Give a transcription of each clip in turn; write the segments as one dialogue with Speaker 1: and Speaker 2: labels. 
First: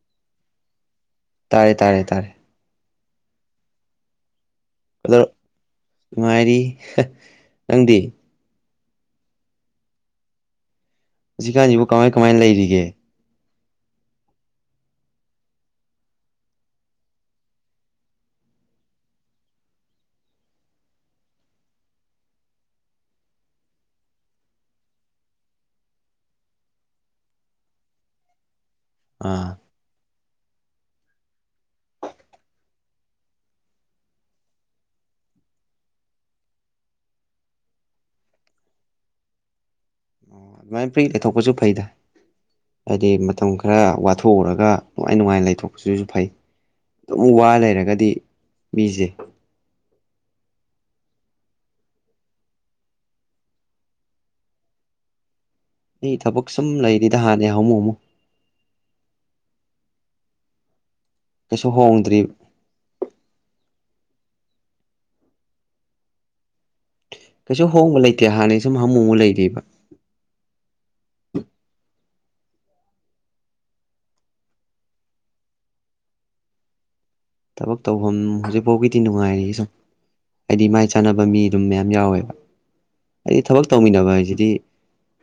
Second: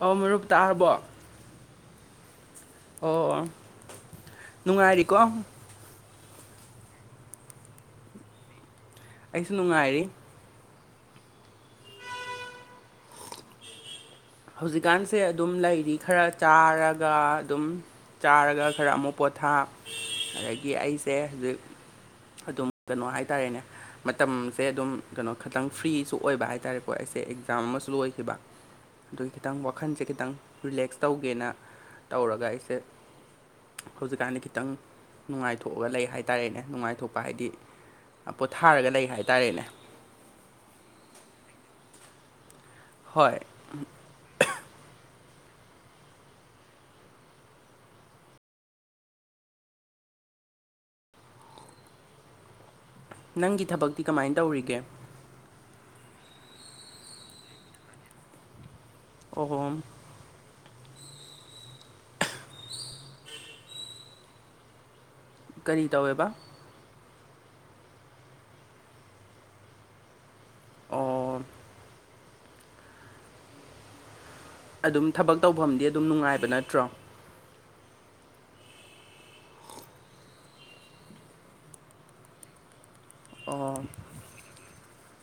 Speaker 1: ꯑꯧ ꯃꯔꯨꯞ ꯇꯥꯔꯕꯣ
Speaker 2: ꯇꯥꯏ ꯇꯥꯏ ꯇꯥꯔꯦ꯫
Speaker 1: ꯑꯣ ꯅꯨꯡꯉꯥꯏꯔꯤꯀꯣ
Speaker 2: ꯀꯗꯧ ꯅꯨꯡꯉꯥꯏꯔꯤ ꯅꯪꯗꯤ
Speaker 1: ꯑꯩꯁꯨ ꯅꯨꯡꯉꯥꯏꯔꯤ
Speaker 2: ꯍꯧꯖꯤꯛꯀꯥꯟꯁꯤꯕꯨ ꯀꯃꯥꯏ ꯀꯃꯥꯏꯅ ꯂꯩꯔꯤꯒꯦ꯫
Speaker 1: ꯍꯧꯖꯤꯛꯀꯥꯟꯁꯦ ꯑꯗꯨꯝ ꯂꯩꯔꯤ ꯈꯔ ꯆꯥꯔꯒ ꯑꯗꯨꯝ ꯆꯥꯔꯒ ꯈꯔ ꯑꯃꯨꯛ ꯄꯣꯊꯥ ꯑꯗꯒꯤ ꯑꯩꯁꯦ ꯍꯧꯖꯤꯛ ꯑꯗꯨꯝ ꯀꯩꯅꯣ ꯍꯥꯏꯇꯥꯔꯦꯅꯦ ꯃꯇꯝꯁꯦ ꯑꯗꯨꯝ ꯀꯩꯅꯣ ꯈꯤꯇꯪ ꯐ꯭ꯔꯤꯁꯨ ꯑꯣꯏꯕ ꯍꯥꯏ ꯇꯥꯔꯦꯀꯣ ꯑꯩꯁꯦ ꯑꯦꯛꯖꯥꯝ ꯑꯃꯁꯨ ꯂꯣꯏꯈꯤꯕ ꯑꯗꯨꯒꯤ
Speaker 2: ꯑꯥ
Speaker 1: ꯈꯤꯇꯪ ꯋꯥꯈꯟꯁꯦ ꯈꯤꯇꯪ ꯔꯤꯂꯦꯛꯁ ꯇꯧꯒꯦꯅ ꯇꯧꯔꯒ ꯑꯩꯁꯦ ꯍꯧꯖꯤꯛꯀꯥꯟꯗꯤ ꯈꯤꯇꯪ ꯅꯨꯡꯉꯥꯏꯊꯣꯛꯑꯒ ꯂꯩ ꯍꯥꯏꯇꯥꯔꯦꯅꯦ ꯅꯨꯡꯉꯥꯏꯊꯣꯛꯄ ꯍꯥꯏꯗꯤ ꯄꯣꯊꯥꯔꯒ ꯂꯩ ꯍꯥꯏꯇꯥꯔꯦꯅꯦ
Speaker 2: ꯑꯣ ꯑꯗꯨꯃꯥꯏꯅ ꯐꯔꯤ ꯂꯩꯊꯣꯛꯄꯁꯨ ꯐꯩꯗ ꯍꯥꯏꯗꯤ
Speaker 1: ꯍꯣꯏ
Speaker 2: ꯃꯇꯝ ꯈꯔ ꯋꯥꯊꯣꯛꯎꯔꯒ ꯅꯨꯡꯉꯥꯏ ꯅꯨꯡꯉꯥꯏꯅ ꯂꯩꯊꯣꯛꯄꯁꯤꯁꯨ ꯐꯩ ꯑꯗꯨꯝ ꯋꯥ ꯂꯩꯔꯒꯗꯤ ꯃꯤꯁꯦ
Speaker 1: ꯅꯪꯒꯤ ꯊꯕꯛꯇꯤ ꯀꯃꯥꯏꯅ ꯇꯧꯔꯤꯒꯦ
Speaker 2: ꯑꯩ ꯊꯕꯛ ꯁꯨꯝ ꯂꯩꯔꯤꯗ ꯍꯥꯟꯅꯩ ꯍꯥꯃꯨ ꯍꯥꯃꯨ
Speaker 1: ꯑ‌ꯣ
Speaker 2: ꯀꯩꯁꯨ ꯍꯣꯡꯗ꯭ꯔꯤꯕ
Speaker 1: ꯀꯔꯤ ꯇꯧꯋꯦꯕ
Speaker 2: ꯀꯩꯁꯨ ꯍꯣꯡꯕ ꯂꯩꯇꯦ ꯍꯥꯟꯅꯩ ꯁꯨꯝ ꯍꯥꯃꯨ ꯍꯥꯃꯨꯨ ꯂꯩꯔꯤꯕ
Speaker 1: ꯑꯣ ꯑꯗꯨꯝ ꯊꯕꯛ ꯇꯧꯐꯝꯗꯤ ꯑꯗꯨꯝ ꯅꯨꯡꯉꯥꯏꯕ ꯅꯠꯇ꯭ꯔꯣ
Speaker 2: ꯊꯕꯛ ꯇꯧꯐꯝ ꯍꯧꯖꯤꯛꯐꯥꯎꯒꯤꯗꯤ ꯅꯨꯡꯉꯥꯏꯔꯤ ꯁꯨꯝ ꯍꯥꯏꯗꯤ ꯃꯥꯏ ꯆꯥꯟꯅꯕ ꯃꯤ ꯑꯗꯨꯝ ꯃꯌꯥꯝ ꯌꯥꯎꯋꯦꯕ ꯍꯥꯏꯗꯤ ꯊꯕꯛ
Speaker 1: ꯑꯣ
Speaker 2: ꯇꯧꯃꯤꯟꯅꯕ ꯍꯥꯏꯁꯤꯗꯤ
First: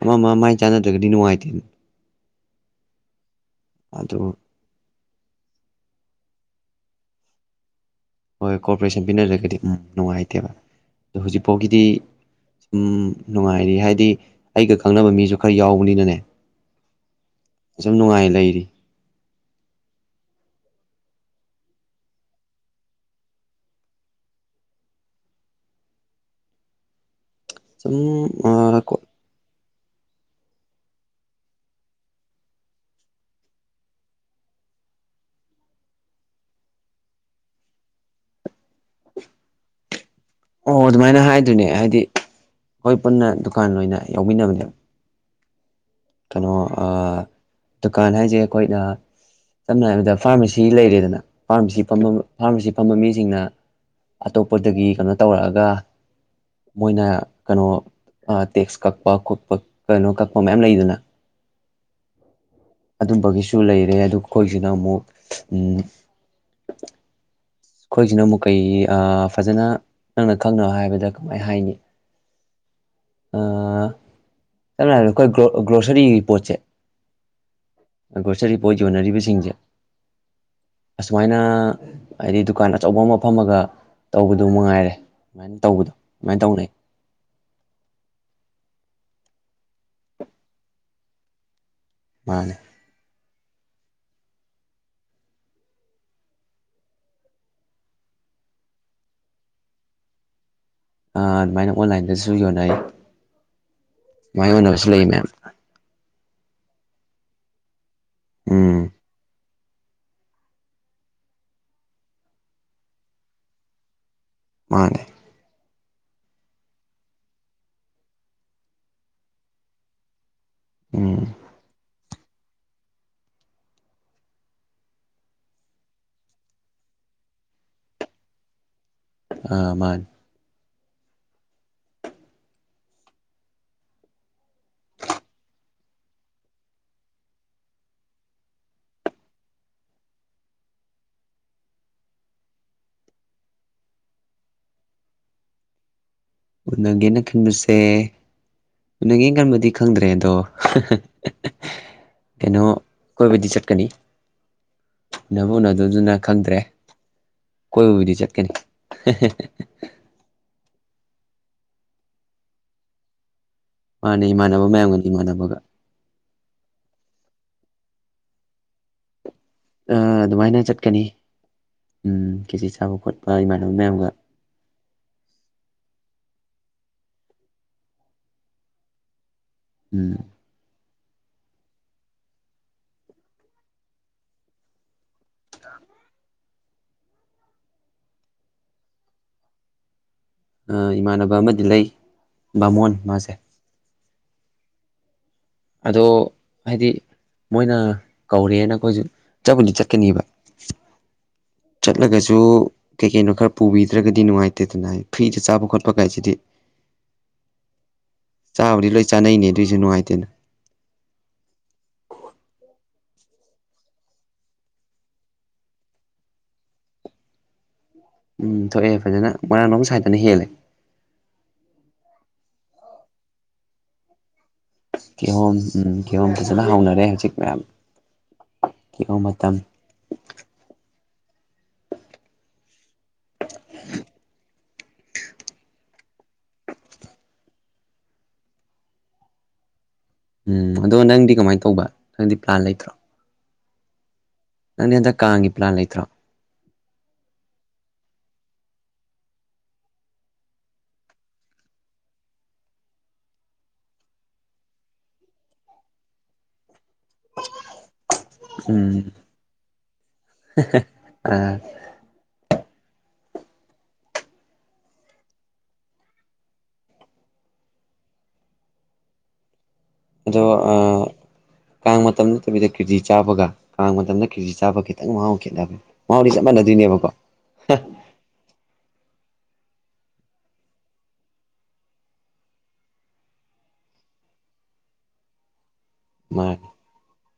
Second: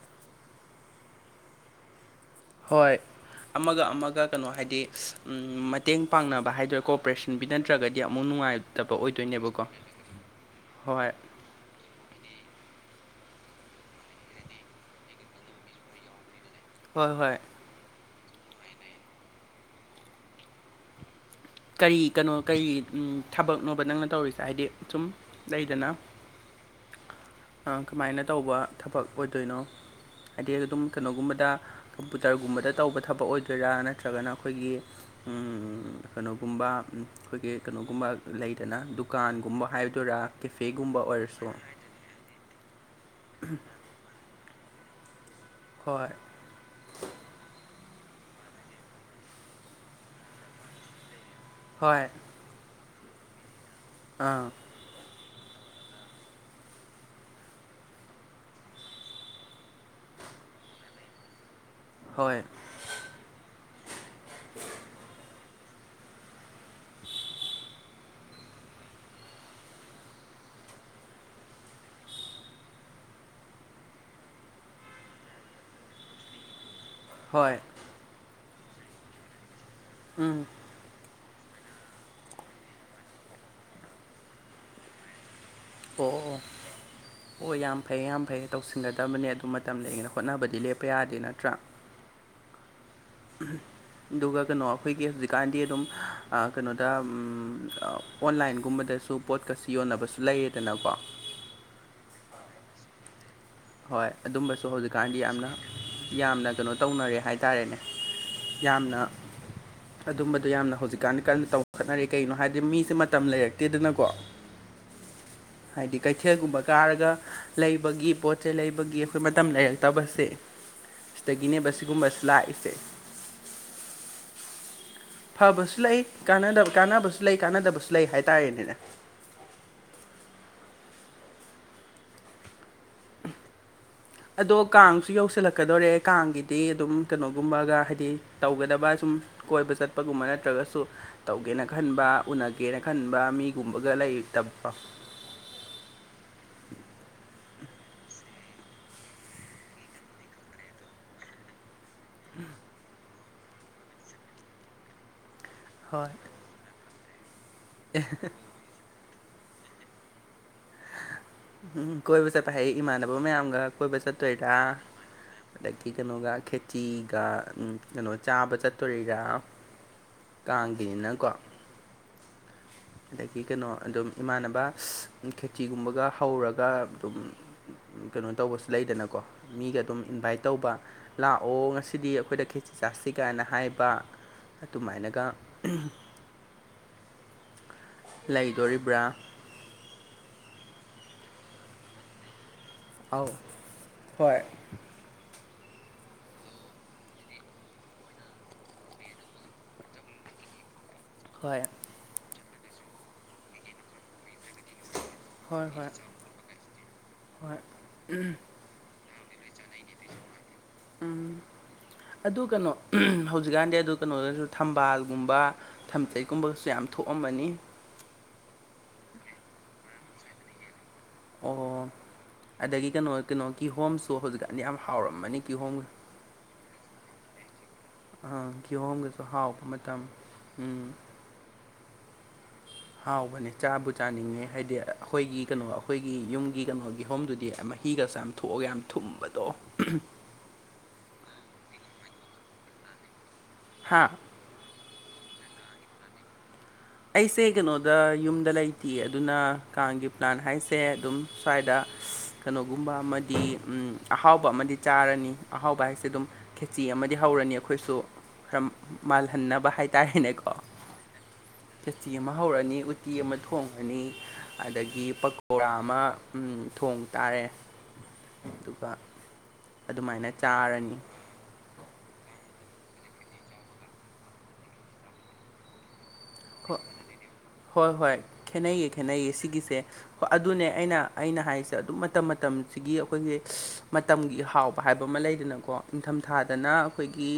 Speaker 2: ꯑꯃ ꯑꯃ ꯃꯥꯏ ꯆꯥꯟꯅꯗ꯭ꯔꯒꯗꯤ ꯅꯨꯡꯉꯥꯏꯇꯦ
Speaker 1: ꯍꯣꯏ ꯑꯃꯒ ꯑꯃꯒ
Speaker 2: ꯑꯗꯨ
Speaker 1: ꯀꯩꯅꯣ ꯍꯥꯏꯗꯤ ꯎꯝ ꯃꯇꯦꯡ ꯄꯥꯡꯅꯕ ꯍꯥꯏꯗ꯭ꯔ ꯀꯣꯄꯔꯦꯁꯟ ꯄꯤꯅꯗꯔꯒꯗꯤ ꯑꯃꯨꯛ
Speaker 2: ꯍꯣꯏ
Speaker 1: ꯅꯨꯡꯉꯥꯏꯇꯕ
Speaker 2: ꯀꯣꯔꯄꯣꯔꯦꯁꯟ ꯄꯤꯅꯗ꯭ꯔꯒꯗꯤ
Speaker 1: ꯑꯣꯏꯗꯣꯏꯅꯦꯕꯀꯣ ꯍꯣꯏ
Speaker 2: ꯍꯧꯖꯤꯛ ꯐꯧꯒꯤꯗꯤ ꯁꯨꯝ ꯅꯨꯡꯉꯥꯏꯔꯤ ꯍꯥꯏꯗꯤ ꯑꯩꯒ ꯈꯪꯅꯕ ꯃꯤꯁꯨ ꯈꯔ ꯌꯥꯎꯕꯅꯤꯅꯅꯦ
Speaker 1: ꯍꯣꯏ ꯍꯣꯏ
Speaker 2: ꯐꯖꯅ ꯅꯨꯡꯉꯥꯏ ꯂꯩꯔꯤ
Speaker 1: ꯀꯔꯤ ꯀꯩꯅꯣ ꯀꯔꯤ ꯎꯝ ꯊꯕꯛꯅꯣꯕ ꯅꯪꯅ ꯇꯧꯔꯤꯁꯦ ꯍꯥꯏꯗꯤ ꯁꯨꯝ ꯂꯩꯗꯅ ꯑꯥ
Speaker 2: ꯁꯨꯝ
Speaker 1: ꯀꯃꯥꯏꯅ ꯇꯧꯕ
Speaker 2: ꯑꯥ ꯀꯣ
Speaker 1: ꯊꯕꯛ ꯑꯣꯏꯗꯣꯏꯅꯣ ꯍꯥꯏꯗꯤ ꯑꯗꯨꯝ ꯀꯩꯅꯣꯒꯨꯝꯕꯗ ꯀꯝꯄꯨꯇꯔꯒꯨꯝꯕꯗ ꯇꯧꯕ ꯊꯕꯛ ꯑꯣꯏꯗꯣꯏꯔꯥ ꯅꯠꯇ꯭ꯔꯒꯅ ꯑꯩꯈꯣꯏꯒꯤ ꯎꯝ ꯀꯩꯅꯣꯒꯨꯝꯕ ꯑꯩꯈꯣꯏꯒꯤ ꯀꯩꯅꯣꯒꯨꯝꯕ ꯂꯩꯗꯅ ꯗꯨ ꯗꯨꯀꯥꯟꯒꯨꯝꯕ ꯍꯥꯏꯗꯣꯏꯔꯥ ꯀꯦꯐꯦꯒꯨꯝꯕ ꯑꯣꯏꯔꯁꯨ
Speaker 2: ꯍꯣꯏ ꯄꯨꯟꯅ ꯗꯨꯀꯥꯟ ꯑꯣꯏꯅ ꯌꯥꯎꯃꯤꯟꯅꯕꯅꯦ
Speaker 1: ꯍꯣꯏ
Speaker 2: ꯀꯩꯅꯣ ꯑꯥ ꯗꯨꯀꯥꯟ ꯍꯥꯏꯁꯦ ꯑꯩꯈꯣꯏꯅ ꯁꯝꯅ ꯍꯥꯏꯔꯕꯗ ꯐꯥꯔꯃꯥꯁꯤ ꯂꯩꯔꯦꯗꯅ ꯐꯥꯔꯃꯥꯁꯤ
Speaker 1: ꯍꯣꯏ
Speaker 2: ꯐꯥꯔꯃꯥꯁꯤ ꯐꯝꯕ ꯃꯤꯁꯤꯡꯅ
Speaker 1: ꯑꯥ
Speaker 2: ꯑꯇꯣꯞꯄꯗꯒꯤ ꯀꯩꯅꯣ ꯇꯧꯔꯛꯑꯒ ꯃꯣꯏꯅ ꯀꯩꯅꯣ ꯑꯥ ꯇꯦꯛꯁ ꯀꯛꯄ ꯈꯣꯠꯄ ꯀꯩꯅꯣ ꯀꯛꯄ ꯃꯌꯥꯝ ꯂꯩꯗꯅ
Speaker 1: ꯍꯣꯏ
Speaker 2: ꯑꯗꯨꯝꯕꯒꯤꯁꯨ ꯂꯩꯔꯦ ꯑꯗꯨ ꯑꯩꯈꯣꯏꯁꯤꯅ ꯑꯃꯨꯛ ꯎꯝ ꯑꯩꯈꯣꯏꯁꯤꯅ ꯑꯃꯨꯛ ꯀꯩ ꯑꯥ ꯐꯖꯅ ꯅꯪꯅ ꯈꯪꯅꯕ ꯍꯥꯏꯕꯗ ꯀꯃꯥꯏꯅ ꯍꯥꯏꯅꯤ ꯑ ꯁꯝꯅ ꯍꯥꯏꯔꯕꯗ ꯈ‌ꯣꯏ ꯒꯔ‌ꯣ ꯒꯔꯣꯁꯔꯤ ꯄꯣꯠꯁ‌ꯦ
Speaker 1: ꯍꯣꯏ
Speaker 2: ꯒ꯭ꯔꯣꯁꯔꯤ ꯄꯣꯠ ꯌꯣꯟꯅꯔꯤꯕꯁꯤꯡꯁꯦ
Speaker 1: ꯎꯝ
Speaker 2: ꯑꯁꯨꯃꯥꯏꯅ ꯍꯥꯏꯗꯤ ꯗꯨꯀꯥꯟ ꯑꯆꯧꯕ ꯑꯃ ꯐꯝꯃꯒ ꯇꯧꯕꯗꯨ ꯃꯉꯥꯏꯔꯦ ꯗꯨꯃꯥꯏꯅ ꯇꯧꯕꯗꯣ ꯑꯗꯨꯃꯥꯏꯅ
Speaker 1: ꯑꯣ
Speaker 2: ꯇꯧꯅꯩ
Speaker 1: ꯑꯣ ꯌꯥꯝ ꯐꯩ ꯌꯥꯝ ꯐꯩ ꯇꯧꯁꯤꯟꯒꯗꯕꯅꯦ ꯑꯗꯨ ꯃꯇꯝ ꯂꯩꯔꯤꯉꯩ ꯍꯣꯠꯅꯕꯗꯤ ꯂꯦꯞꯄ ꯌꯥꯗꯦ ꯅꯠꯇ꯭ꯔꯥ
Speaker 2: ꯃꯥꯅꯦ
Speaker 1: ꯑꯗꯨꯒ ꯀꯩꯅꯣ ꯑꯩꯈꯣꯏꯒꯤ ꯍꯧꯖꯤꯛꯀꯥꯟꯗꯤ ꯑꯗꯨꯝ ꯑꯥ ꯀꯩꯅꯣꯗ ꯎꯝ ꯑꯣꯟꯂꯥꯏꯟꯒꯨꯝꯕꯗꯁꯨ ꯄꯣꯠꯀꯁꯨ ꯌꯣꯟꯅꯕꯁꯨ ꯂꯩꯌꯦꯗꯅꯀꯣ
Speaker 2: ꯑꯗꯨꯃꯥꯏꯅ ꯑꯣꯟꯂꯥꯏꯟꯗꯁꯨ ꯌꯣꯟꯅꯩ
Speaker 1: ꯍꯣꯏ
Speaker 2: ꯑꯗꯨꯃꯥꯏꯅ
Speaker 1: ꯑꯗꯨꯝꯕꯁꯨ
Speaker 2: ꯌꯣꯟꯅꯕꯁꯨ ꯂꯩ
Speaker 1: ꯍꯧꯖꯤꯛꯀꯥꯟꯗꯤ
Speaker 2: ꯃꯌꯥꯝ
Speaker 1: ꯌꯥꯝꯅ ꯌꯥꯝꯅ ꯀꯩꯅꯣ ꯇꯧꯅꯔꯦ ꯍꯥꯏ ꯍꯥꯏꯇꯥꯔꯦꯅꯦ
Speaker 2: ꯎꯝ
Speaker 1: ꯌꯥꯝꯅ ꯑꯗꯨꯝꯕꯗꯣ ꯌꯥꯝꯅ ꯍꯧꯖꯤꯛꯀꯥꯟꯗꯤ ꯀꯟꯅ ꯇꯧ ꯈꯠꯅꯔꯤ ꯀꯩꯅꯣ ꯍꯥꯏꯗꯤ ꯃꯤꯁꯦ ꯃꯇꯝ ꯂꯩꯔꯛꯇꯦꯗꯅꯀꯣ
Speaker 2: ꯃꯥꯅꯦ
Speaker 1: ꯍꯥꯏꯗꯤ ꯀꯩꯊꯦꯜꯒꯨꯝꯕ ꯀꯥꯔꯒ ꯂꯩꯕꯒꯤ ꯄꯣꯠ ꯆꯩ ꯂꯩꯕꯒꯤ ꯑꯩꯈꯣꯏ ꯃꯇꯝ ꯂꯩꯔꯛꯇꯕꯁꯦ
Speaker 2: ꯎꯝ
Speaker 1: ꯆꯒꯤꯅꯦꯕ ꯁꯤꯒꯨꯝꯕꯁ ꯂꯥꯛꯏꯁꯦ ꯐꯕꯁꯨ ꯂꯩ ꯀꯅ ꯀꯥꯟꯅꯕꯁꯨ ꯂꯩ ꯀꯥꯟꯅꯗꯕꯁꯨ ꯂꯩ ꯍꯥꯏꯇꯥꯔꯦꯅꯦ
Speaker 2: ꯑ ꯃꯥꯅꯤ [unintelligible]
Speaker 1: ꯑꯗꯣ ꯀꯥꯡꯁꯨ ꯌꯧꯁꯤꯜꯂꯛꯀꯗꯣꯔꯦ ꯀꯥꯡꯒꯤꯗꯤ ꯑꯗꯨꯝ ꯀꯩꯅꯣꯒꯨꯝꯕꯒ ꯍꯥꯏꯗꯤ ꯇꯧꯒꯗꯕ ꯁꯨꯝ ꯀꯣꯏꯕ ꯆꯠꯄꯒꯨꯝꯕ ꯅꯠꯇ꯭ꯔꯒꯁꯨ ꯇꯧꯒꯦꯅ ꯈꯟꯕ ꯎꯅꯒꯦꯅ ꯈꯟꯕ ꯃꯤꯒꯨꯝꯕꯒ ꯂꯩꯇꯕꯣ
Speaker 2: ꯎꯅꯒꯦꯅ ꯈꯟꯕꯁꯦ ꯎꯅꯒꯦꯅ ꯈꯟꯕꯗꯤ ꯈꯪꯗ꯭ꯔꯦ ꯑꯗꯣ ꯀꯩꯅꯣ ꯀꯣꯏꯕꯗꯤ ꯆꯠꯀꯅꯤ ꯅꯕꯨꯅ
Speaker 1: ꯍꯣꯏ
Speaker 2: ꯑꯗꯨꯗꯨꯅ ꯈꯪꯗ꯭ꯔꯦ ꯀꯣꯏꯕꯕꯨꯗꯤ ꯆꯠꯀꯅꯤ [unintelligible]
Speaker 1: ꯎꯝ ꯀꯣꯏꯕ ꯆꯦꯄ ꯍꯥꯏ ꯏꯃꯥꯟꯅꯕ ꯃꯌꯥꯝꯒ ꯀꯣꯏꯕ
Speaker 2: ꯃꯥꯅ
Speaker 1: ꯆꯠꯇꯣꯢꯔ
Speaker 2: ꯏꯃꯥꯟꯅꯕ ꯃꯌꯥꯝꯒꯅꯤ ꯏꯃꯥꯟꯅꯕꯒ
Speaker 1: ꯑꯗ ꯀꯩꯅꯣꯒ ꯈꯦꯆꯤꯒ ꯀꯩꯅꯣ ꯆꯥꯕ ꯆꯠꯇꯣꯔꯤꯔꯥ
Speaker 2: ꯑꯗꯨꯃꯥꯏꯅ ꯆꯠꯀꯅꯤ
Speaker 1: ꯀꯥꯡꯒꯤꯅꯤꯅꯀꯣ
Speaker 2: ꯎꯝ ꯀꯦꯖꯤ ꯆꯥꯕ ꯈꯣꯠꯄ
Speaker 1: ꯑꯗꯒꯤ ꯀꯩꯅꯣ
Speaker 2: ꯏꯃꯥꯟꯅꯕ
Speaker 1: ꯑꯗꯨꯝ
Speaker 2: ꯃꯌꯥꯝꯒ
Speaker 1: ꯏꯃꯥꯟꯅꯕ ꯈꯦꯇꯤꯒꯨꯝꯕꯒ ꯍꯧꯔꯒ ꯑꯗꯨꯝ ꯀꯩꯅꯣ ꯇꯧꯕꯁꯨ ꯂꯩꯗꯅꯀꯣ ꯃꯤꯒ ꯑꯗꯨꯝ
Speaker 2: ꯎꯝ
Speaker 1: ꯏꯟꯚꯥꯏꯠ ꯇꯧꯕ ꯂꯥꯛꯑꯣ ꯉꯁꯤꯗꯤ ꯑꯩꯈꯣꯏꯗ ꯈꯦꯁꯤꯤ ꯆꯥꯁꯤ ꯀꯥꯏꯅ ꯍꯥꯏꯕ ꯑꯗꯨꯃꯥꯏꯅꯒ ꯎꯝ ꯂꯩꯗꯣꯔꯤꯕ꯭ꯔꯥ
Speaker 2: ꯏꯃꯥꯟꯅꯕ ꯑꯃꯗꯤ ꯂꯩ ꯕꯥꯃꯣꯟ
Speaker 1: ꯑꯥꯎ
Speaker 2: ꯃꯥꯁꯦ
Speaker 1: ꯍꯣꯏ
Speaker 2: ꯑꯗꯣ ꯍꯥꯏꯗꯤ ꯃꯣꯏꯅ ꯀꯧꯔꯦꯅ ꯑꯩꯈꯣꯏꯁꯨ ꯆꯠꯄꯨꯗꯤ ꯆꯠꯀꯅꯤꯕ
Speaker 1: ꯍꯣꯏ
Speaker 2: ꯆꯠꯂꯒꯁꯨ ꯀꯩ ꯀꯩꯅꯣ ꯈꯔ ꯄꯨꯕꯤꯗ꯭ꯔꯒꯗꯤ ꯅꯨꯡꯉꯥꯏꯇꯦꯗꯅ ꯍꯥꯏ ꯐ꯭ꯔꯤꯁꯦ ꯆꯥꯕ
Speaker 1: ꯍꯣꯏ ꯍꯣꯏ
Speaker 2: ꯈꯣꯠꯄ ꯀꯥꯏꯁꯤꯗꯤ [inaudible]
Speaker 1: ꯍꯣꯏ
Speaker 2: ꯆꯥꯕꯨꯗꯤ ꯂꯣꯏ ꯆꯥꯅꯩꯅꯦ ꯑꯗꯨꯏꯁꯨ ꯅꯨꯡꯉꯥꯏꯇꯅ
Speaker 1: ꯎꯝ
Speaker 2: [inaudible]
Speaker 1: ꯑꯗꯨ ꯀꯩꯅꯣ ꯍꯧꯖꯤꯛꯀꯥꯟꯗꯤ ꯑꯗꯨ ꯀꯩꯅꯣꯗꯁꯨ ꯊꯝꯕꯥꯜꯒꯨꯝꯕ ꯊꯝꯖꯩꯒꯨꯝꯕꯒꯁꯨ ꯌꯥꯝ ꯊꯣꯛꯑꯝꯕꯅꯤ
Speaker 2: ꯎꯝ ꯊꯣꯛꯑꯦ ꯐꯖꯅ ꯃꯣꯏꯔꯥꯡꯂꯣꯝ ꯁꯥꯏꯠꯇꯅ ꯍꯦꯜꯂꯦ
Speaker 1: ꯑꯣ ꯑꯗꯒꯤ ꯀꯩꯅꯣ ꯀꯩꯅꯣ ꯀꯤꯍꯣꯝꯁꯨ ꯍꯧꯖꯤꯛꯀ
Speaker 2: ꯀꯤꯍꯣꯝ ꯎꯝ ꯀꯤꯍꯣꯝ ꯐꯖꯅ ꯍꯥꯎꯅꯔꯦ ꯍꯧꯖꯤꯛ ꯃꯌꯥꯝ
Speaker 1: ꯑ ꯀꯤꯍꯣꯝꯒꯁꯨ ꯍꯥꯎꯕ ꯃꯇꯝ ꯎꯝ ꯍꯥꯎꯕꯅꯦ ꯆꯥꯕꯨ ꯆꯥꯅꯤꯡꯉꯦ ꯍꯥꯏꯗꯤ ꯑꯩꯈꯣꯏꯒꯤ ꯀꯩꯅꯣ ꯑꯩꯈꯣꯏꯒꯤ ꯌꯨꯝꯒꯤ ꯀꯩꯅꯣꯒꯤ ꯍꯣꯝꯗꯨꯗꯤ ꯃꯍꯤꯒ ꯆꯥꯝ ꯊꯣꯛꯑꯒ ꯌꯥꯝ ꯊꯨꯝꯕꯗꯣ
Speaker 2: ꯎꯝ ꯑꯗꯣ ꯅꯪꯗꯤ ꯀꯃꯥꯏꯅ ꯇꯧꯕ ꯅꯪꯗꯤ ꯄ꯭ꯂꯥꯟ ꯂꯩꯇ꯭ꯔꯣ
Speaker 1: ꯍꯥꯥ
Speaker 2: ꯅꯪꯗꯤ ꯍꯟꯗꯛ ꯀꯥꯡꯒꯤ ꯄ꯭ꯂꯥꯟ ꯂꯩꯇ꯭ꯔꯣ
Speaker 1: ꯑꯩꯁꯦ ꯀꯩꯅꯣꯗ ꯌꯨꯝꯗ ꯂꯩꯇꯦ ꯑꯗꯨꯅ ꯀꯥꯡꯒꯤ ꯄ꯭ꯂꯥꯟ ꯍꯥꯏꯁꯦ ꯑꯗꯨꯝ ꯁ꯭ꯋꯥꯏꯗ ꯀꯩꯅꯣꯒꯨꯝꯕ ꯑꯃꯗꯤ ꯑꯍꯥꯎꯕ ꯑꯃꯗꯤ ꯆꯥꯔꯅꯤ ꯑꯍꯥꯎꯕ ꯍꯥꯏꯁꯦ ꯑꯗꯨꯝ ꯈꯦꯆꯤ ꯑꯃꯗꯤ ꯗꯤ ꯍꯧꯔꯅꯤ ꯑꯩꯈꯣꯏꯁꯨ ꯈꯔ
Speaker 2: ꯎꯝ
Speaker 1: ꯃꯥꯜꯍꯟꯅꯕ ꯍꯥꯏꯇꯥꯔꯦꯅꯦꯀꯣ
Speaker 2: [unintelligible]
Speaker 1: ꯐꯦꯇꯤ ꯑꯃ ꯍꯧꯔꯅꯤ ꯎꯇꯤ ꯑꯃ ꯊꯣꯡꯉꯅꯤ ꯑꯗꯒꯤ ꯄꯀꯧꯣꯔꯥ ꯑꯃ ꯊꯣꯡ ꯇꯥꯔꯦ ꯑꯗꯨꯒ ꯑꯗꯨꯃꯥꯏꯅ
Speaker 2: ꯑꯗꯣ ꯑ
Speaker 1: ꯆꯥꯔꯅꯤ
Speaker 2: ꯀꯥꯡ ꯃꯇꯝ ꯅꯠꯇꯕꯤꯗ ꯀꯤꯔꯖꯤꯤ ꯆꯥꯕꯒ ꯀꯥꯡ ꯃꯇꯝꯗ ꯀꯤꯔꯖꯤꯤ ꯆꯥꯒ ꯈꯤꯇꯪ ꯃꯍꯥꯎ ꯈꯦꯠꯅꯕ ꯃꯥꯥꯎꯗꯤ ꯆꯞ
Speaker 1: ꯍꯣ
Speaker 2: ꯃꯥꯟꯅꯗꯣꯏꯅꯦꯕꯀꯣ
Speaker 1: ꯍꯣꯏ ꯍꯣꯏ ꯈꯦꯠꯅꯩꯌꯦ ꯈꯦꯠꯅꯩꯌꯦ ꯁꯤꯒꯤꯁꯦ ꯑꯗꯨꯅꯦ ꯑꯩꯅ ꯑꯩꯅ ꯍꯥꯏꯔꯤꯁꯦ ꯑꯗꯨꯝ ꯃꯇꯝ ꯃꯇꯝꯁꯤꯒꯤ ꯑꯩꯈꯣꯏꯒꯤ ꯃꯇꯝꯒꯤ ꯍꯥꯎꯕ ꯍꯥꯏꯕ ꯑꯃ ꯂꯩꯗꯅꯀꯣ
Speaker 2: ꯃꯥꯅꯤ
Speaker 1: ꯅꯤꯡꯊꯝꯊꯥꯗꯅ ꯑꯩꯈꯣꯏꯒꯤ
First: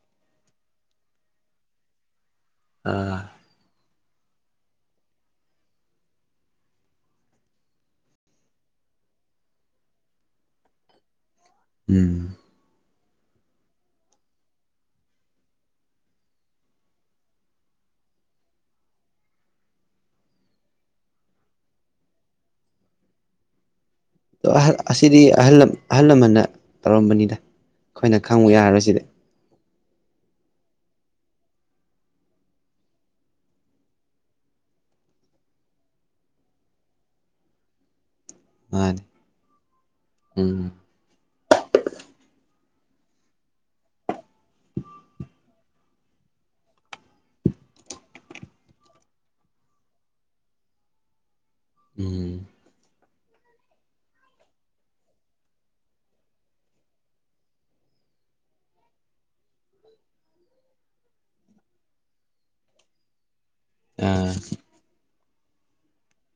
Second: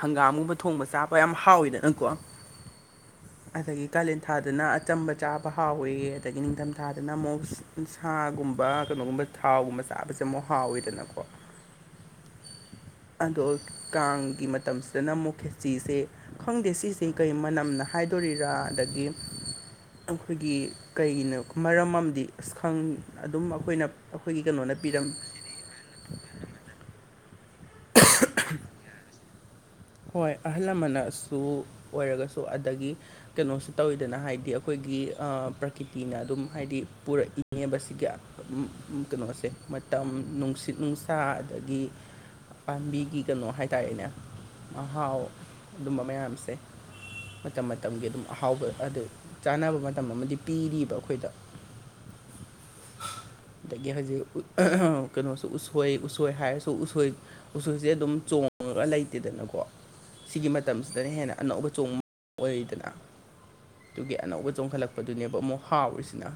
Speaker 1: ꯍꯪꯒꯥꯝꯒꯨꯕ ꯊꯣꯡꯕ ꯆꯥꯕ ꯌꯥꯝ ꯍꯥꯎꯋꯤꯗꯅꯀꯣ
Speaker 2: ꯑꯥ
Speaker 1: ꯑꯗꯒꯤ ꯀꯥꯂꯦꯟ ꯊꯥꯗꯅ ꯑꯆꯝꯕ ꯆꯥꯕ ꯍꯥꯎꯋ ꯑꯗꯒꯤ ꯅꯤꯡꯊꯝ ꯊꯥꯗꯅ ꯑꯃꯨꯛꯁ ꯎꯟ ꯁꯥꯒꯨꯝꯕ ꯀꯩꯅꯣꯒꯨꯝꯕ ꯊꯥꯎꯒꯨꯝꯕ ꯆꯥꯕꯁꯦ ꯑꯃꯨꯛ ꯍꯥꯎꯋꯤꯗꯅꯀꯣ
Speaker 2: ꯎꯝ
Speaker 1: ꯑꯗꯣ ꯀꯥꯡꯒꯤ ꯃꯇꯝꯁꯤꯗꯅ ꯑꯃꯨꯛ ꯈꯦꯆꯤꯁꯦ ꯈꯪꯗꯦ ꯁꯤꯁꯦ ꯀꯩ ꯃꯅꯝꯅ ꯍꯥꯏꯗꯣꯔꯤꯔꯥ ꯑꯗꯒꯤ ꯑꯩꯈꯣꯏꯒꯤ ꯀꯩꯒꯤꯅꯣ ꯃꯔꯝ ꯑꯃꯗꯤ ꯑꯁꯈꯪ ꯑꯗꯨꯝ ꯑꯩꯈꯣꯏꯅ ꯑꯩꯈꯣꯏꯒꯤ
Speaker 2: ꯑꯗꯣꯍ
Speaker 1: ꯀꯩꯅꯣꯅ ꯄꯤꯔꯝ
Speaker 2: ꯑꯁꯤꯗꯤ ꯑꯍꯜ ꯑꯍꯜ ꯂꯃꯟꯅ ꯇꯧꯔꯝꯕꯅꯤꯗ ꯑꯩꯈꯣꯏꯅ ꯈꯪꯕ ꯌꯥꯔꯔꯣꯏꯁꯤꯗꯤ
Speaker 1: ꯍꯣꯏ ꯑꯍꯜ ꯂꯃꯟꯅꯁꯨ ꯑꯣꯏꯔꯒꯁꯨ ꯑꯗꯒꯤ ꯀꯩꯅꯣꯁꯤ ꯇꯧꯋꯤꯗꯅ ꯍꯥꯏꯗꯤ ꯑꯩꯈꯣꯏꯒꯤ ꯄ꯭ꯔꯀꯤꯇꯤꯅ ꯑꯗꯨꯝ ꯍꯥꯏꯗꯤ ꯄꯨꯔꯛꯏꯉꯦꯕ ꯁꯤꯒꯤ
Speaker 2: ꯃꯥꯅꯤ
Speaker 1: ꯀꯩꯅꯣꯁꯦ ꯃꯇꯝ
Speaker 2: ꯎꯝ
Speaker 1: ꯅꯨꯡꯁꯤꯠ ꯅꯨꯡ ꯆꯥ ꯑꯗꯒꯤ ꯄꯥꯝꯕꯤꯒꯤ ꯀꯩꯅꯣ ꯍꯥꯏꯇꯥꯔꯦꯅꯦ ꯃꯍꯥꯎ ꯑꯗꯨꯝꯕ ꯃꯌꯥꯝꯁꯦ ꯃꯇꯝ ꯃꯇꯝꯒꯤ ꯑꯗꯨꯝ ꯑꯍꯥꯎꯕ ꯑꯗꯨ ꯆꯥꯅꯕ ꯃꯇꯝ ꯑꯃꯗꯤ ꯄꯤꯔꯤꯕ ꯑꯩꯈꯣꯏꯗ
Speaker 2: ꯎꯝ
Speaker 1: ꯑꯗꯒꯤ ꯍꯧꯖꯤꯛ ꯀꯩꯅꯣꯁꯨ ꯎꯁꯣꯏ ꯎꯁꯣꯏ ꯍꯥꯏꯔꯁꯨ ꯎꯁꯣꯏ ꯎꯁꯨꯁꯦ ꯑꯗꯨꯝ ꯆꯣꯡꯉꯒ ꯂꯩꯇꯦꯗꯅꯀꯣ ꯀꯣ ꯁꯤꯒꯤ ꯃꯇꯝꯁꯤꯗꯅ ꯍꯦꯟꯅ ꯑꯅꯧꯕ ꯆꯣꯡꯕ ꯑꯣꯏꯗꯅ ꯑꯗꯨꯒꯤ
Speaker 2: ꯑꯥ
Speaker 1: ꯑꯅꯧꯕ ꯆꯣꯡꯈꯠꯂꯛꯄꯗꯨꯅꯦꯕ ꯑꯃꯨꯛ ꯍꯥꯎꯔꯤꯁꯤꯅ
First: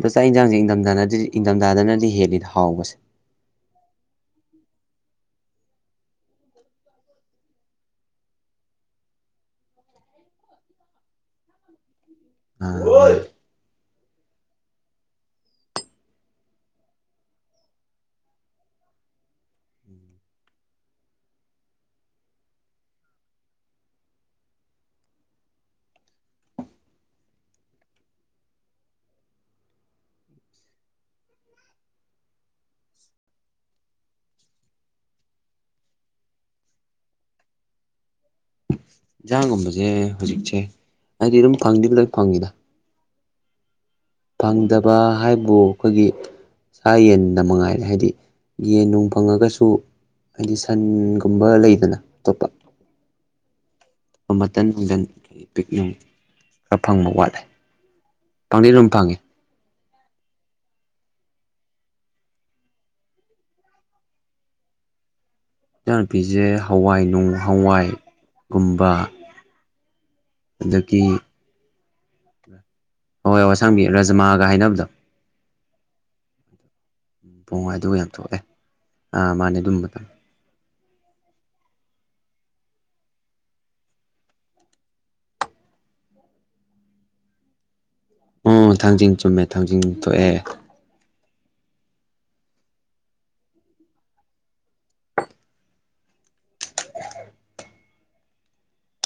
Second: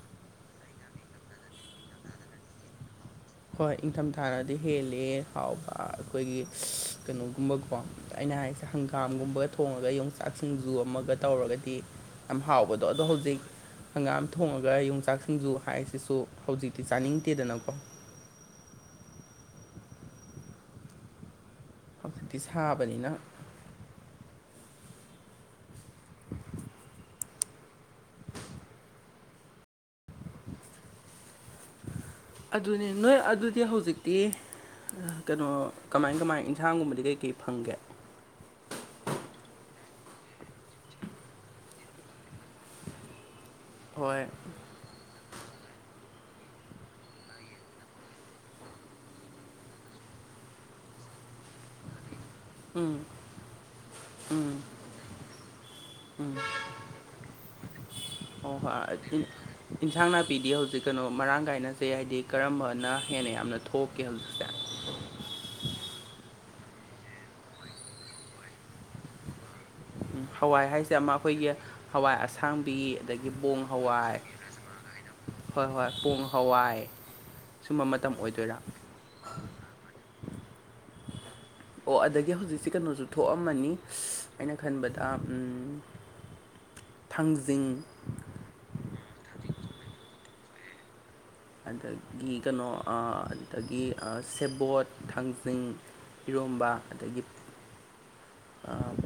Speaker 2: ꯑꯗꯣ ꯆꯥꯛ ꯌꯦꯟꯖꯥꯡꯁꯦ ꯏꯪꯊꯝꯊꯥꯅꯗꯤ ꯏꯪꯊꯝꯊꯥꯗꯅꯗꯤ ꯍꯦꯜꯂꯤ ꯍꯥꯎꯕꯁꯦ
Speaker 1: ꯍꯣꯏ ꯏꯪꯊꯝꯊꯥꯔꯗꯤ ꯍꯦꯜꯂꯦ ꯍꯥꯎꯕ ꯑꯩꯈꯣꯏꯒꯤ ꯀꯩꯅꯣꯒꯨꯝꯕꯀꯣ ꯑꯩꯅ ꯍꯥꯏꯔꯤꯁꯦ ꯍꯪꯒꯥꯝꯒꯨꯝꯕꯒ ꯊꯣꯡꯉꯒ ꯌꯣꯡꯆꯥꯛ ꯁꯤꯡꯖꯨ ꯑꯃꯒ ꯇꯧꯔꯒꯗꯤ ꯌꯥꯝ
Speaker 2: ꯑꯥ
Speaker 1: ꯍꯥꯎꯕꯗꯣ ꯑꯗꯣ ꯍꯧꯖꯤꯛ ꯍꯪꯒꯥꯝ ꯊꯣꯡꯉꯒ ꯌꯣꯡꯆꯥꯛꯁꯤꯡꯖꯨ ꯍꯥꯏꯁꯤꯁꯨ ꯍꯧꯖꯤꯛꯇꯤ ꯆꯥꯅꯤꯡꯗꯦꯗꯅꯀꯣ ꯍꯧꯖꯤꯛꯇꯤ ꯁꯥꯕꯅꯤꯅ
Speaker 2: [unintelligible]
Speaker 1: ꯑꯗꯨꯅꯦ ꯅꯣꯏ ꯑꯗꯨꯗꯤ ꯍꯧꯖꯤꯛꯇꯤ ꯀꯩꯅꯣ ꯀꯃꯥꯏ ꯀꯃꯥꯏ ꯌꯦꯟꯁꯥꯡꯒꯨꯝꯕꯗꯤ ꯀꯩꯀꯩ ꯐꯪꯒꯦ
Speaker 2: ꯌꯦꯟꯁꯥꯡꯒꯝꯕꯁꯦ ꯍꯧꯖꯤꯛꯁꯦ ꯍꯥꯏꯗꯤ ꯑꯗꯨꯝ ꯐꯪꯗꯤꯦꯕꯨ ꯂ ꯐꯪꯉꯤꯗ
Speaker 1: ꯍꯣꯏ
Speaker 2: ꯐꯪꯗꯕ ꯍꯥꯏꯕꯨ ꯑꯩꯈꯣꯏꯒꯤ ꯁꯥ ꯌꯦꯟꯗ ꯃꯉꯥꯏꯔꯦ ꯍꯥꯏꯗꯤ ꯌꯦꯟ ꯅꯨꯡ ꯐꯪꯉꯒꯁꯨ ꯍꯥꯏꯗꯤ ꯁꯟꯒꯨꯝꯕ ꯂꯩꯗꯅ ꯑꯇꯣꯞꯄ
Speaker 1: ꯎꯝ ꯎꯝ
Speaker 2: ꯃꯇꯝ ꯅꯨꯡꯊꯟ ꯑꯩ ꯄꯤꯛꯅꯤꯡꯅꯨꯡ ꯈꯔ ꯐꯪꯕ ꯋꯥꯠꯂꯦ
Speaker 1: ꯑꯣ
Speaker 2: ꯐꯪꯗꯤ
Speaker 1: ꯍꯣꯏ
Speaker 2: ꯑꯗꯨꯝ ꯐꯪꯉꯦ
Speaker 1: ꯑꯗꯨ ꯏꯟꯁꯥꯡ ꯅꯥꯄꯤꯗꯤ ꯍꯧꯖꯤꯛ ꯀꯅꯣ ꯃꯔꯥꯡ ꯀꯥꯏꯅꯁꯦ ꯍꯥꯏꯗꯤ ꯀꯔꯝꯕꯅ ꯍꯦꯟꯅ ꯌꯥꯝꯅ ꯊꯣꯛꯀꯦ ꯍꯧꯖꯤꯛ
Speaker 2: ꯏꯆꯥꯟꯄꯤꯖꯦ ꯍꯋꯥꯏ ꯅꯣꯡ ꯍꯋꯥꯏꯒꯨꯝꯕ
Speaker 1: ꯍꯋꯥꯏ ꯍꯥꯏꯁꯦ
Speaker 2: ꯑꯗꯒꯤ
Speaker 1: ꯑꯃ ꯑꯩꯈꯣꯏꯒꯤ ꯍꯋꯥꯏ ꯑꯁꯥꯡꯕꯤ ꯑꯗꯒꯤ
Speaker 2: ꯍꯋꯥꯏ
Speaker 1: ꯄꯣꯡ
Speaker 2: ꯑꯁꯥꯡꯕꯤ
Speaker 1: ꯍꯋꯥꯏ
Speaker 2: ꯔꯖꯃꯥꯒ ꯍꯥꯏꯅꯕꯗꯣ
Speaker 1: ꯍꯣꯏ ꯍꯣꯏ ꯄꯣꯡ ꯍꯋꯥꯏ
Speaker 2: ꯄꯣꯡꯉꯥꯏ
Speaker 1: ꯁꯨꯝꯕ
Speaker 2: ꯑꯗꯨꯒ ꯌꯥꯝ
Speaker 1: ꯃꯇꯝ
Speaker 2: ꯊꯣꯛꯑꯦ
Speaker 1: ꯑꯣꯏꯗꯣꯏꯔꯥ
Speaker 2: ꯃꯥꯅꯦ ꯑꯗꯨꯝꯕ ꯃꯇꯝ
Speaker 1: ꯑꯣ ꯑꯗꯒꯤ ꯍꯧꯖꯤꯛꯁꯤꯦ ꯀꯩꯅꯣꯁꯨ ꯊꯣꯛꯑꯝꯃꯅꯤ ꯑꯩꯅ ꯈꯟꯕꯗ ꯊꯥꯡꯖꯤꯡ
Speaker 2: ꯑꯣ ꯊꯥꯡꯖꯤꯡ ꯆꯨꯝꯃꯦ ꯊꯥꯡꯖꯤꯡ ꯊꯣꯛꯑꯦ
Speaker 1: ꯑꯗꯒꯤ ꯀꯩꯅꯣ ꯑꯗꯒꯤ ꯁꯦꯕꯣꯠ ꯊꯥꯡꯖꯤꯡ ꯏꯔꯣꯝꯕ ꯑꯗꯒꯤ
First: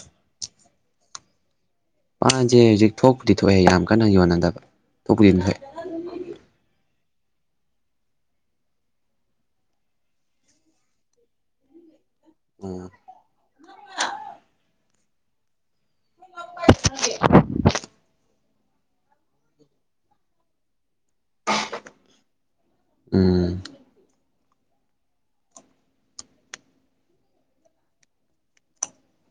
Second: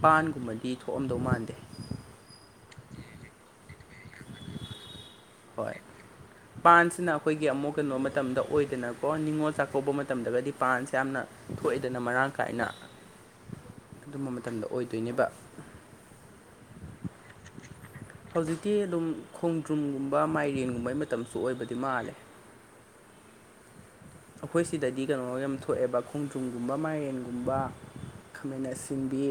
Speaker 1: ꯄꯥꯟꯒꯨꯝꯕꯗꯤ ꯊꯣꯛꯑꯝꯗꯧ ꯃꯥꯟꯗꯦ
Speaker 2: ꯃꯥꯁꯦ ꯍꯧꯖꯤꯛ ꯊꯣꯛꯄꯨꯗꯤ ꯊꯣꯛꯑꯦ ꯌꯥꯝ ꯀꯟꯅ ꯌꯣꯟꯅꯗꯕ ꯊꯣꯛꯄꯨꯗꯤ ꯊꯣꯛꯑꯦ
Speaker 1: ꯍꯣꯏ ꯄꯥꯟꯁꯤꯅ ꯑꯩꯈꯣꯏꯒꯤ ꯑꯃꯨꯛ ꯀꯩꯅꯣ ꯃꯇꯝꯗ ꯑꯣꯏꯗꯅꯀꯣ ꯅꯤꯡꯅꯤꯉꯣꯜ ꯆꯥꯛꯀꯧꯕ ꯃꯇꯝꯗꯒꯗꯤ ꯄꯥꯟꯁꯦ ꯌꯥꯝꯅ ꯊꯣꯛꯑꯦꯗꯅ ꯃꯔꯥꯡ ꯀꯥꯏꯅ
Speaker 2: ꯎꯝ
Speaker 1: ꯑꯗꯨꯝꯕ ꯃꯇꯝꯗ ꯑꯣꯏꯗꯣꯏꯅꯦꯕ
Speaker 2: [unintelligible]
Speaker 1: ꯍꯧꯖꯤꯛꯇꯤ ꯑꯗꯨꯝ ꯈꯣꯡꯗ꯭ꯔꯨꯝꯒꯨꯝꯕ ꯃꯥꯏꯔꯦꯟꯒꯨꯝꯕꯩ ꯃꯇꯝꯁꯨ ꯑꯣꯏꯕꯗꯤ ꯃꯥꯜꯂꯦ
Speaker 2: ꯎꯝ
Speaker 1: ꯑꯩꯈꯣꯏ ꯁꯤꯗꯗꯤ ꯀꯩꯅꯣ ꯌꯥꯝ ꯊꯣꯛꯑꯦꯕ ꯈꯣꯡꯗ꯭ꯔꯨꯝꯒꯨꯝꯕ ꯃꯥꯏꯔꯦꯟꯒꯨꯝꯕ ꯈꯃꯦꯅ ꯑꯁꯤꯟꯕꯤ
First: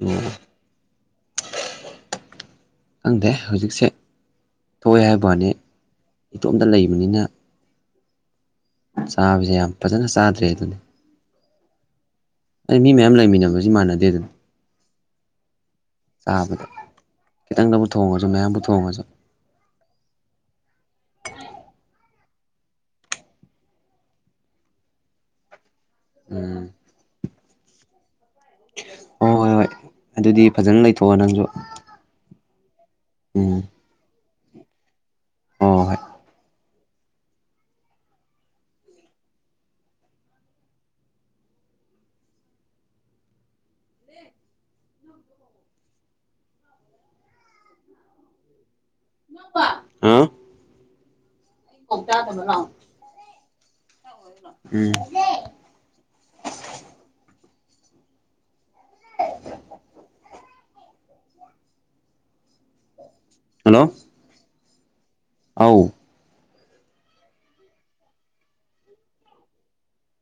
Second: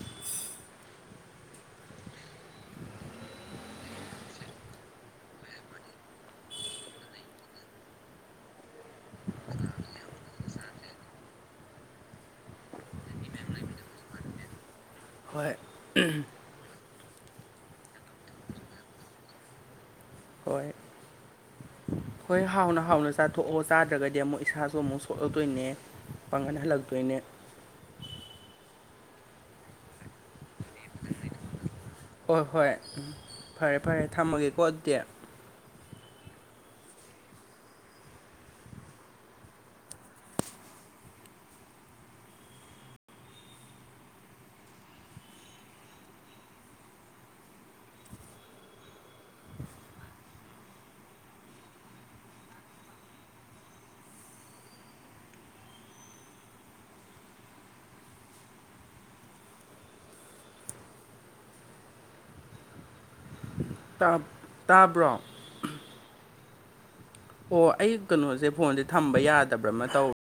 Speaker 2: ꯎꯝ ꯈꯪꯗꯦ ꯍꯧꯖꯤꯛꯁꯦ ꯊꯣꯛꯑꯦ ꯍꯥꯏꯕꯅꯦ ꯏꯇꯣꯝꯇ ꯂꯩꯕꯅꯤꯅ ꯆꯥꯕꯁꯦ ꯌꯥꯝ ꯐꯖꯅ ꯆꯥꯗ꯭ꯔꯦ ꯑꯗꯨꯅꯤ ꯑꯩ ꯃꯤ ꯃꯌꯥꯝ ꯂꯩꯃꯤꯟꯅꯕꯁꯤ ꯃꯥꯟꯅꯗꯦ ꯑꯗꯨꯅ
Speaker 1: ꯍꯣꯏ
Speaker 2: ꯊꯥꯕꯗ ꯈꯤꯇꯪꯗꯕꯨꯛ ꯊꯣꯡꯉꯁꯨ ꯃꯌꯥꯝꯕꯨ ꯊꯣꯡꯉꯁꯨ
Speaker 1: ꯍꯣꯏ ꯍꯣꯏ ꯍꯥꯎꯅ ꯍꯥꯎꯅ ꯆꯥꯊꯣꯛꯑꯣ ꯆꯥꯗ꯭ꯔꯒꯗꯤ ꯑꯃꯨꯛ ꯏꯁꯥꯁꯨ ꯑꯃꯨꯛ ꯁꯣꯛꯂꯛꯇꯣꯏꯅꯦ ꯄꯥꯡꯍꯟ
Speaker 2: ꯎꯝ
Speaker 1: ꯍꯜꯂꯛꯇꯣꯏꯅꯦ
Speaker 2: ꯍꯣꯏ ꯍꯣꯏ ꯍꯣꯏ ꯑꯗꯨꯗꯤ ꯐꯖꯅ ꯂꯩꯊꯣꯛꯑꯣ ꯅꯪꯁꯨ
Speaker 1: ꯍꯣꯏ ꯍꯣꯏ ꯎꯝ ꯐꯔꯦ ꯐꯔꯦ ꯊꯝꯃꯒꯦꯀꯣ ꯑꯗꯨꯗꯤ
Speaker 2: ꯍ ꯍꯣꯏ [unintelligible] [unintelligible] ꯎꯝ [unintelligible] ꯍꯜꯂꯣ
Speaker 1: ꯇꯥꯕ꯭ꯔꯣ
Speaker 2: [unintelligible]
Speaker 1: ꯑꯣ ꯑꯩ ꯀꯩꯅꯣꯁꯦ ꯐꯣꯟꯁꯦ ꯊꯝꯕ ꯌꯥꯗꯕ꯭ꯔ ꯑꯃ ꯇꯧꯋ